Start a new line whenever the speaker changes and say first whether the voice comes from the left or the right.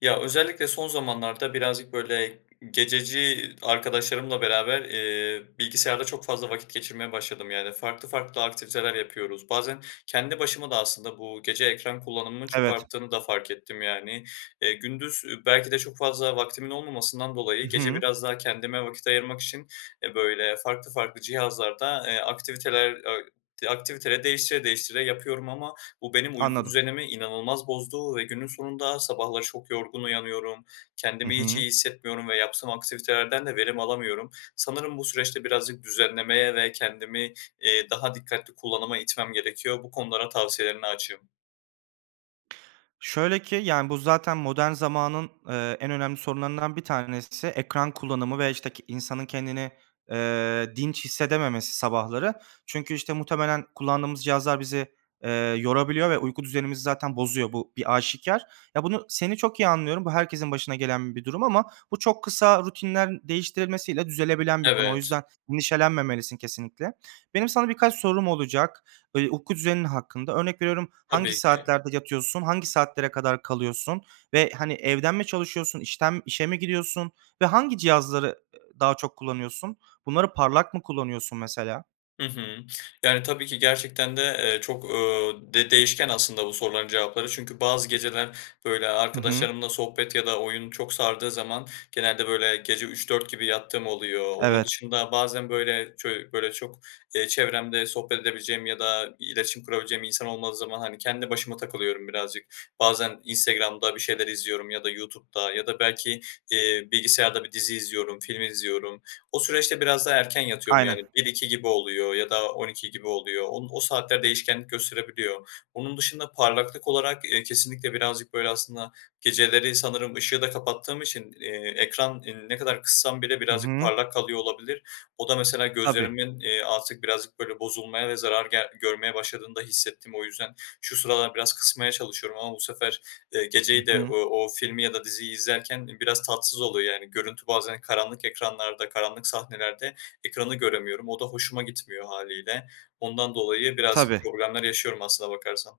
left: Ya özellikle son zamanlarda birazcık böyle gececi arkadaşlarımla beraber, eee, bilgisayarda çok fazla vakit geçirmeye başladım. Yani farklı farklı aktiviteler yapıyoruz. Bazen kendi başıma da aslında bu gece ekran kullanımının çok
right: Evet.
left: arttığını da fark ettim yani, eee. Gündüz belki de çok fazla vaktimin olmamasından
right: I
left: dolayı gece
right: hı.
left: biraz daha kendime vakit ayırmak için, eee, böyle farklı farklı cihazlarda, eee, aktiviteler, eee, ak aktiviteleri değiştire değiştire yapıyorum ama bu benim uyku
right: Anladım.
left: düzenimi inanılmaz bozdu ve günün sonunda sabahları çok yorgun uyanıyorum.
right: Hı
left: Kendimi hiç iyi
right: hı.
left: hissetmiyorum ve yaptığım aktivitelerden de verim alamıyorum. Sanırım bu süreçte birazcık düzenlemeye ve kendimi, iii, daha dikkatli kullanıma itmem gerekiyor. Bu konulara tavsiyelerine açığım.
right: Şöyle ki yani bu zaten modern zamanın, ııı, en önemli sorunlarından bir tanesi ekran kullanımı ve işte ke insanın kendini, eee, dinç hissedememesi sabahları çünkü işte muhtemelen kullandığımız cihazlar bizi, eee, yorabiliyor ve uyku düzenimizi zaten bozuyor. Bu bir aşikâr. Ya bunu seni çok iyi anlıyorum. Bu herkesin başına gelen bir durum ama bu çok kısa rutinlen değiştirilmesiyle düzelebilen bir konu. O
left: Evet.
right: yüzden endişelenmemelisin kesinlikle. Benim sana birkaç sorum olacak, böyle uyku düzenin hakkında örnek veriyorum. Hangi
left: Tabii ki.
right: saatlerde yatıyorsun? Hangi saatlere kadar kalıyorsun ve hani evden mi çalışıyorsun? İşten işe mi gidiyorsun? Ve hangi cihazları, ııı, daha çok kullanıyorsun? Bunları parlak mı kullanıyorsun mesela?
left: Hı hı. Yani, tabii ki gerçekten de, eee, çok, ııı, de değişken aslında bu soruların cevapları. Çünkü bazı geceler, böyle,
right: Hı hı.
left: arkadaşlarımla sohbet ya da oyun çok sardığı zaman, genelde, böyle, gece 03.00-04.00 gibi yattığım oluyor. Onun
right: Evet.
left: dışında bazen böyle ço böyle çok, eee, çevremde sohbet edebileceğim ya da iletişim kurabileceğim insan olmadığı zaman hani kendi başıma takılıyorum birazcık. Bazen Instagram'da bir şeyler izliyorum ya da YouTube'da ya da belki, eee, bilgisayarda bir dizi izliyorum, film izliyorum. O süreçte biraz daha erken yatıyorum yani
right: Aynen.
left: 01.00-02.00 gibi oluyor ya da 12.00 gibi oluyor. O o saatler değişkenlik gösterebiliyor. Onun dışında parlaklık olarak, eee, kesinlikle birazcık, böyle aslında, geceleri sanırım ışığı da kapattığım için, eee, ekranı ne kadar kıssam bile
right: Hı
left: birazcık
right: hı.
left: parlak kalıyor olabilir. O da mesela
right: Tabii.
left: gözlerimin, eee, artık birazcık böyle bozulmaya ve zarar gel görmeye başladığını da hissettim o yüzden. Şu sıralar biraz kısmaya çalışıyorum ama bu sefer, eee,
right: Hı
left: geceyi de
right: hı.
left: o o filmi ya da diziyi izlerken biraz tatsız oluyor, yani, görüntü bazen karanlık ekranlarda karanlık sahnelerde ekranı göremiyorum. O da hoşuma gitmiyor hâliyle. Ondan dolayı birazcık
right: Tabii.
left: problemler yaşıyorum aslına bakarsan.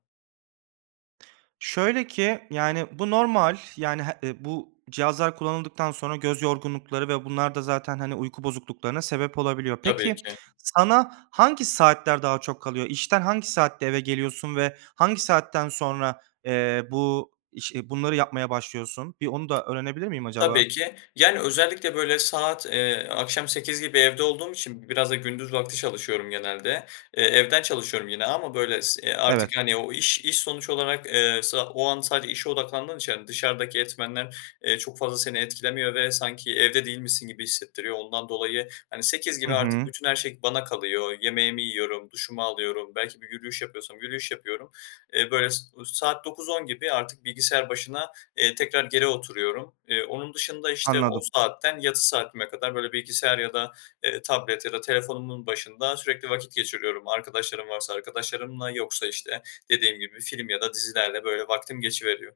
right: Şöyle ki, yani, bu normal, yani, he, ı bu cihazlar kullanıldıktan sonra göz yorgunlukları ve bunlar da zaten, hani, uyku bozukluklarına sebep olabiliyor.
left: Tabii
right: Peki
left: ki.
right: sana hangi saatler daha çok kalıyor? İşten hangi saatte eve geliyorsun ve hangi saatten sonra, eee, bu iş iii, bunları yapmaya başlıyorsun? Bir onu da öğrenebilir miyim acaba?
left: Tabii ki, yani, özellikle böyle saat, eee, akşam 20.00 gibi evde olduğum için b biraz da gündüz vakti çalışıyorum genelde. Eee, evden çalışıyorum yine ama böyle s
right: Evet.
left: artık, yani, o iş iş sonuç olarak, eee, sa o an sadece işe odaklandığın için yani dışarıdaki etmenler, eee, çok fazla seni etkilemiyor ve sanki evde değilmişsin gibi hissettiriyor ondan dolayı, hani, 20.00
right: Hı
left: gibi artık
right: hı.
left: bütün her şey bana kalıyor yemeğimi yiyorum, duşumu alıyorum, belki bir yürüyüş yapıyorsam yürüyüş yapıyorum. Eee, böyle s u saat 21.00-22.00 gibi artık bilgisayar başına, eee, tekrar geri oturuyorum. Eee, onun dışında, işte, o
right: Anladım.
left: saatten, yatış saatime kadar böyle bilgisayar ya da, eee, tablet ya da telefonumun başında sürekli vakit geçiriyorum arkadaşlarım varsa arkadaşlarımla yoksa, işte, dediğim gibi film ya da dizilerle böyle vaktim geçiveriyor.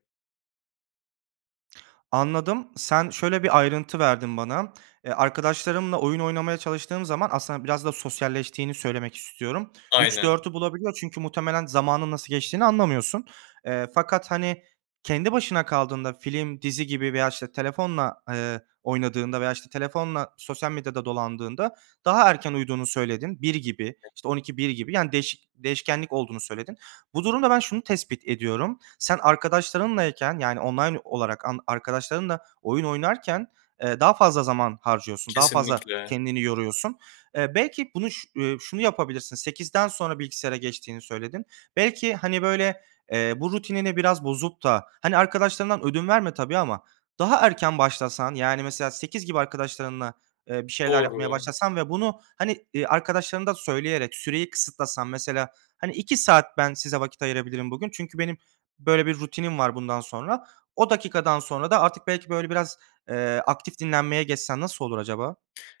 right: Anladım. Sen şöyle bir ayrıntı verdin bana; eee, arkadaşlarımla oyun oynamaya çalıştığım zaman aslında biraz da sosyalleştiğini söylemek istiyorum üç
left: Aynen.
right: dört bulabiliyor. Çünkü muhtemelen zamanın nasıl geçtiğini anlamıyorsun. Eee, fakat, hani, kendi başına kaldığında, film, dizi gibi veya işte telefonla, eee, oynadığında veya işte telefonla sosyal medyada dolandığında daha erken uyuduğunu söyledin. 01.00 gibi,
left: [unintelligible]
right: işte 00.00-01.00 gibi. Yani değişik değişkenlik olduğunu söyledin. Bu durumda ben şunu tespit ediyorum. Sen arkadaşlarınlayken, yani online olarak ark arkadaşlarınla oyun oynarken, eee, daha fazla zaman harcıyorsun. Daha fazla
left: Kesinlikle.
right: kendini yoruyorsun. Eee, belki bunu şu ııı, şunu yapabilirsin. 20.00'den sonra bilgisayara geçtiğini söyledin. Belki, hani böyle, eee, bu rutinine biraz bozup da, hani, arkadaşlarından ödün verme tabii ama daha erken başlasan. Yani mesela 20.00 gibi arkadaşlarınla, eee, bir şeyler yapmaya
left: Doğru.
right: başlasan ve bunu, hani, arkadaşlarına da söyleyerek süreyi kısıtlasan mesela. Hani 2 saat ben size vakit ayırabilirim bugün. Çünkü benim böyle bir rutinim var. Bundan sonra o dakikadan sonra da artık belki böyle biraz, eee, aktif dinlenmeye geçsen nasıl olur acaba?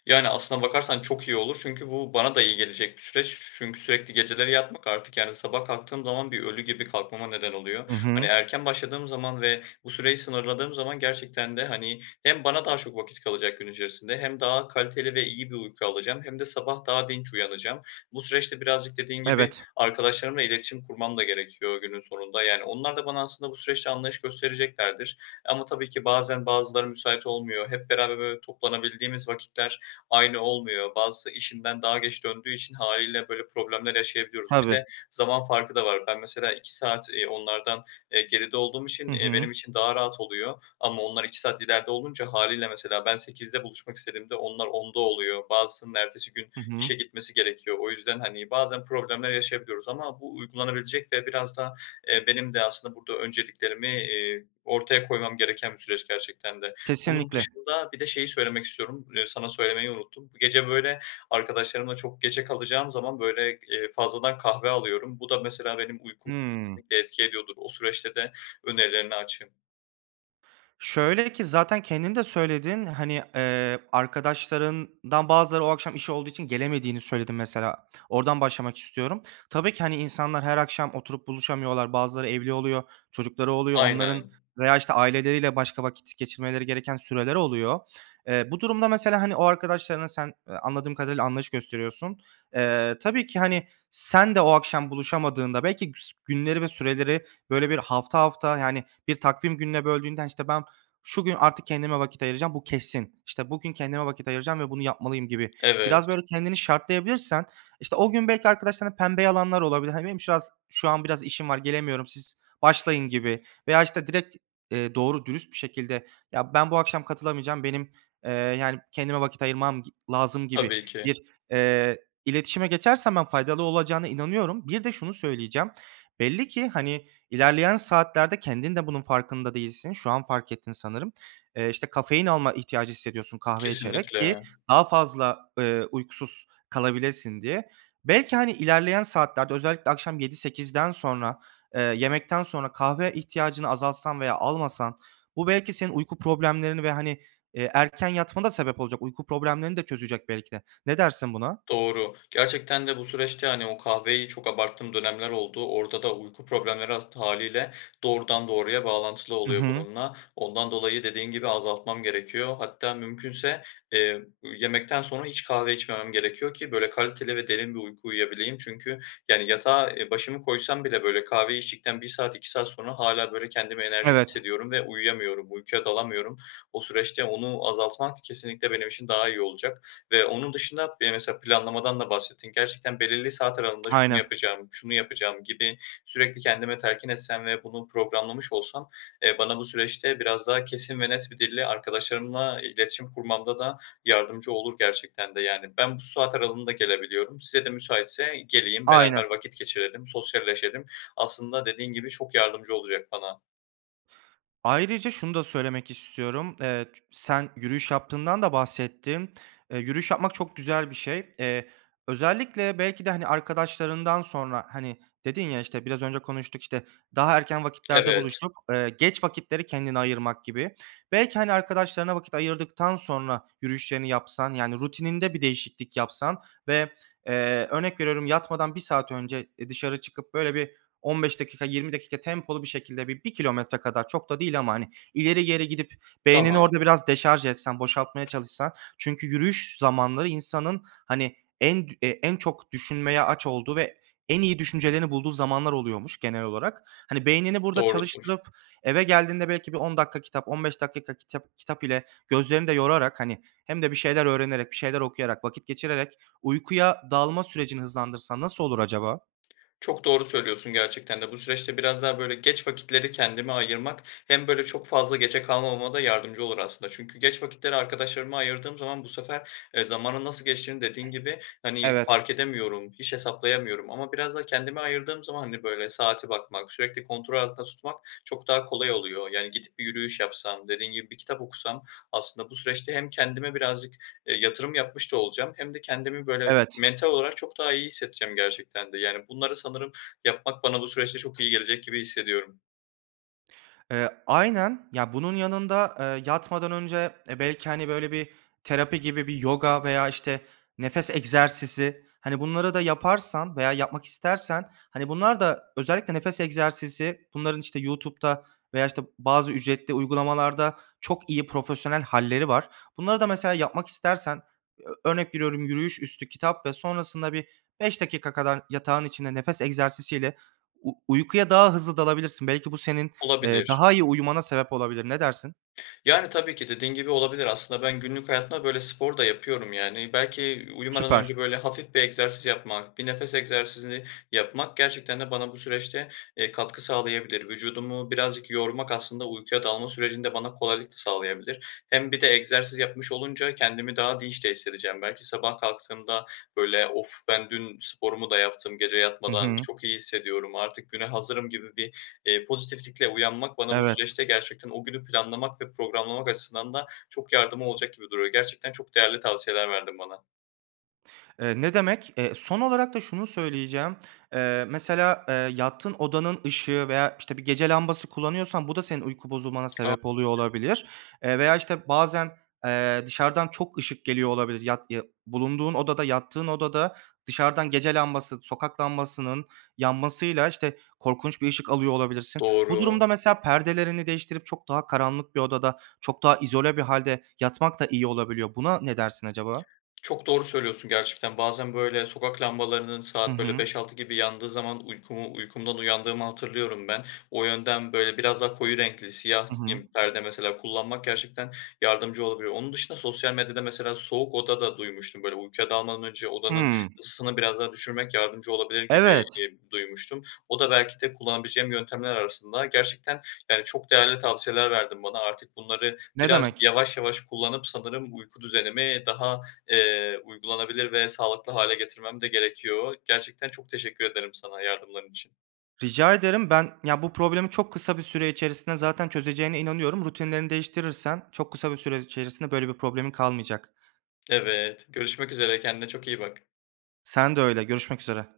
left: Yani aslına bakarsan çok iyi olur; çünkü bu bana da iyi gelecek bir süreç. Çünkü sürekli geceleri yapmak artık Yani sabah kalktığım zaman bir ölü gibi kalkmama neden
right: Hı
left: oluyor. Hani,
right: hı.
left: erken başladığım zaman ve bu süreyi sınırladığım zaman gerçekten de, hani, hem bana daha çok vakit kalacak gün içerisinde, hem daha kaliteli ve iyi bir uyku alacağım, hem de sabah daha dinç uyanacağım. Bu süreçte birazcık dediğin gibi,
right: Evet.
left: arkadaşlarımla iletişim kurmam da gerekiyor günün sonunda. Yani onlar da bana aslında bu süreçte anlayış göstereceklerdir. Ama tabii ki bazen bazıları müsait olmuyor, hep beraber böyle toplanabildiğimiz vakitler aynı olmuyor, bazısı işinden daha geç döndüğü için, hâliyle böyle problemler yaşayabiliyoruz. Bir
right: Tabii.
left: de zaman farkı da var. Ben mesela 2 saat, eee, onlardan, eee, geride olduğum için,
right: Hı
left: eee,
right: hı.
left: benim için daha rahat oluyor. Ama onlar 2 saat ileride olunca, hâliyle mesela ben 20.00'de buluşmak istediğimde onlar 22.00'da oluyor, bazısının ertesi gün
right: Hı hı.
left: işe gitmesi gerekiyor. O yüzden, hani, bazen problemler yaşayabiliyoruz. Ama bu uygulanabilecek ve biraz da, eee, benim de aslında burada önceliklerimi, iii, ortaya koymam gereken bir süreç gerçekten de. Onun
right: Kesinlikle.
left: dışında bir de şeyi söylemek istiyorum, eee, sana söylemeyi unuttum. Gece böyle arkadaşlarımla çok geçe kalacağım zaman böyle, eee, fazladan kahve alıyorum. Bu da mesela benim uykum
right: Hımm.
left: [unintelligible] etki ediyordur. O süreçte de önerilerine açığım.
right: Şöyle ki zaten kendin de söyledin. Hani, eee, arkadaşlarından bazıları o akşam işi olduğu için gelemediğini söyledin mesela. Oradan başlamak istiyorum. Tabii ki, hani, insanlar her akşam oturup buluşamıyorlar. Bazıları evli oluyor, çocukları oluyor. Onların
left: Aynen.
right: veya, işte, aileleriyle başka vakit geçirmeleri gereken süreler oluyor. Eee, bu durumda mesela hani o arkadaşlarına sen, eee, anladığım kadarıyla anlayış gösteriyorsun. Eee, tabii ki hani sen de o akşam buluşamadığında belki güs günleri ve süreleri böyle bir hafta hafta, yani, bir takvim gününe böldüğünde işte ben şu gün artık kendime vakit ayıracağım bu kesin. İşte bugün kendime vakit ayıracağım ve bunu yapmalıyım gibi biraz
left: Evet.
right: böyle kendini şartlayabilirsen işte o gün belki arkadaşlarına pembe yalanlar olabilir. Hani benim şıraz şu an biraz işim var, gelemiyorum siz başlayın gibi. Veya işte direkt, eee, doğru dürüst bir şekilde, ya, ben bu akşam katılamayacağım. Benim, eee, yani, kendime vakit ayırmam gi lazım gibi
left: Tabii ki.
right: bir, eee, iletişime geçersen ben faydalı olacağına inanıyorum. Bir de şunu söyleyeceğim. Belli ki, hani, ilerleyen saatlerde kendin de bunun farkında değilsin. Şu an fark ettin sanırım. Eee, işte, kafein alma ihtiyacı hissediyorsun kahve içerek ki
left: Kesinlikle.
right: daha fazla, eee, uykusuz kalabilesin diye. Belki, hani, ilerleyen saatlerde özellikle akşam yedi sekizden sonra, eee, yemekten sonra kahve ihtiyacını azaltsan veya almasan bu belki senin uyku problemlerini ve, hani, eee, erken yatmana da sebep olacak uyku problemlerini de çözecek belki de. Ne dersin buna?
left: Doğru, gerçekten de bu süreçte, hani, o kahveyi çok abarttığım dönemler oldu, orada da uyku problemleri ast hâliyle doğrudan doğruya bağlantılı
right: Hı
left: oluyor
right: hı.
left: bununla. Ondan dolayı dediğin gibi azaltmam gerekiyor. Hatta mümkünse, eee, yemekten sonra hiç kahve içmemem gerekiyor ki böyle kaliteli ve derin bir uyku uyuyabileyim. Çünkü yani yatağa, eee, başımı koysam bile böyle kahve içtikten 1 saat 2 saat sonra hâlâ böyle kendimi enerjik
right: Evet.
left: hissediyorum ve uyuyamıyorum, uykuya dalamıyorum. O süreçte onu azaltmak kesinlikle benim için daha iyi olacak ve onun dışında bir de mesela planlamadan da bahsettin gerçekten belirli saat aralığında şunu
right: Aynen.
left: yapacağım, şunu yapacağım gibi sürekli kendime telkin etsem ve bunu programlamış olsam, eee, bana bu süreçte biraz daha kesin ve net bir dille arkadaşlarımla iletişim kurmamda da yardımcı olur gerçekten de. Yani ben bu saat aralığında gelebiliyorum, size de müsaitse geleyim beraber
right: Aynen.
left: vakit geçirelim, sosyalleşelim, aslında dediğin gibi çok yardımcı olacak bana.
right: Ayrıca şunu da söylemek istiyorum: Eee, ç sen yürüyüş yaptığından da bahsettin. E, yürüyüş yapmak çok güzel bir şey. Eee, özellikle belki de hani, arkadaşlarından sonra, hani, dedin ya: "İşte, biraz önce konuştuk, işte, daha erken vakitlerde
left: Evet.
right: buluştuk." Eee, geç vakitleri kendine ayırmak gibi belki, hani, arkadaşlarına vakit ayırdıktan sonra yürüyüşlerini yapsan, yani rutininde bir değişiklik yapsan ve eee, örnek veriyorum, yatmadan 1 saat önce, eee, dışarı çıkıp böyle bir 15 dakika, 20 dakika tempolu bir şekilde bi bir kilometre kadar çok da değil ama hani, ileri geri gidip beynini
left: Tamam.
right: orada biraz deşarj etsen, boşaltmaya çalışsan çünkü yürüyüş zamanları insanın, hani, en dü en çok düşünmeye aç olduğu ve en iyi düşüncelerini bulduğu zamanlar oluyormuş genel olarak. Hani, beynini burada
left: Doğrudur.
right: çalıştırıp eve geldiğinde belki bir 10 dakika kitap, 15 dakika ka kitap kitap ile gözlerini de yorarak, hani, hem de bir şeyler öğrenerek, bir şeyler okuyarak, vakit geçirerek uykuya dalma sürecini hızlandırsan nasıl olur acaba?
left: Çok doğru söylüyorsun gerçekten de. Bu süreçte biraz daha böyle geç vakitleri kendime ayırmak hem böyle çok fazla geçe kalmamama da yardımcı olur aslında. Çünkü geç vakitleri arkadaşlarıma ayırdığım zaman bu sefer, eee, zamanın nasıl geçtiğini, dediğin gibi, hani,
right: Evet.
left: fark edemiyorum, hiç hesaplayamıyorum ama biraz da kendime ayırdığım zaman, hani, böyle saate bakmak, sürekli kontrol altında tutmak çok daha kolay oluyor. Yani gidip bir yürüyüş yapsam, dediğin gibi, bir kitap okusam aslında bu süreçte hem kendime birazcık, eee, yatırım yapmış da olacağım hem de kendimi böyle
right: Evet.
left: mental olarak çok daha iyi hissedeceğim gerçekten de. Yani bunları sanırım yapmak bana bu süreçte çok iyi gelecek gibi hissediyorum.
right: Eee, aynen. Ya, bunun yanında, eee, yatmadan önce, eee, belki, hani, böyle, bir terapi gibi, bir yoga veya, işte, nefes egzersizi... Hani, bunları da yaparsan veya yapmak istersen, hani, bunlar da özellikle nefes egzersizi, bunların, işte, YouTube'da veya, işte, bazı ücretli uygulamalarda çok iyi, profesyonel hâlleri var. Bunları da mesela yapmak istersen, ö örnek veriyorum, yürüyüş üstü kitap ve sonrasında bir 5 dakika kadar yatağın içinde nefes egzersizi ile uy uykuya daha hızlı dalabilirsin. Belki bu, senin, eee,
left: Olabilir.
right: daha iyi uyumana sebep olabilir. Ne dersin?
left: Yani, tabii ki, dediğin gibi olabilir. Aslında ben günlük hayatımda, böyle, spor da yapıyorum yani. Belki, ııı, uyumadan
right: Süper.
left: önce böyle, hafif bir egzersiz yapmak, bir nefes egzersizini yapmak gerçekten de bana bu süreçte, eee, katkı sağlayabilir. Vücudumu birazcık yormak, aslında uykuya dalma sürecinde bana kolaylık da sağlayabilir. Hem bir de egzersiz yapmış olunca kendimi daha dinç de hissedeceğim belki. Sabah kalktığımda böyle, "Of! Ben dün sporumu da yaptım gece
right: Hı
left: yatmadan.
right: hı.
left: Çok iyi hissediyorum. Artık güne hazırım." gibi bir, eee, pozitiflikle uyanmak, bana bu
right: Evet.
left: süreçte gerçekten o günü planlamak ve programlamak açısından da çok yardımı olacak gibi duruyor. Gerçekten çok değerli tavsiyeler verdin bana.
right: Eee, ne demek. Eee, son olarak da şunu söyleyeceğim, eee, mesela, eee, yattığın odanın ışığı veya, işte, bir gece lambası kullanıyorsan, bu da senin uyku bozulmana
left: A
right: sebep oluyor olabilir. Eee, veya, işte, bazen, eee, dışarıdan çok ışık geliyor olabilir. Yat ya bulunduğun odada, yattığın odada dışarıdan gece lambası, sokak lambasının yanmasıyla, işte, korkunç bir ışık alıyor olabilirsin. Bu
left: Doğru.
right: durumda mesela perdelerini değiştirip çok daha karanlık bir odada, çok daha izole bir hâlde yatmak da iyi olabiliyor. Buna ne dersin acaba?
left: Çok doğru söylüyorsun gerçekten, bazen, böyle, sokak lambalarının
right: Hı
left: saat böyle
right: hı.
left: 5-6 gibi yandığı zaman uykumu uykumdan uyandığımı hatırlıyorum ben. O yönden, böyle, biraz daha koyu renkli siyah
right: Hı hı.
left: [unintelligible] perde mesela kullanmak gerçekten yardımcı olabiliyor. Onun dışında sosyal medyada mesela soğuk oda da duymuştum; böyle, uykuya dalmadan önce odanın
right: Hıı.
left: ısısını biraz daha düşürmek yardımcı olabilir gibi,
right: Evet.
left: ııı, duymuştum. O da belki de kullanabileceğim yöntemler arasında. Gerçekten, yani, çok değerli tavsiyeler verdin bana. Artık bunları
right: Ne
left: biraz
right: demek.
left: yavaş yavaş kullanıp, sanırım uyku düzenimi daha, eee, uygulanabilir ve sağlıklı hale getirmem de gerekiyor. Gerçekten çok teşekkür ederim sana yardımların için.
right: Rica ederim. Ben ya, bu problemi çok kısa bir süre içerisinde zaten çözeceğine inanıyorum. Rutinlerini değiştirirsen, çok kısa bir süre içerisinde böyle bir problemin kalmayacak.
left: Evet, görüşmek üzere, kendine çok iyi bak.
right: Sen de öyle, görüşmek üzere.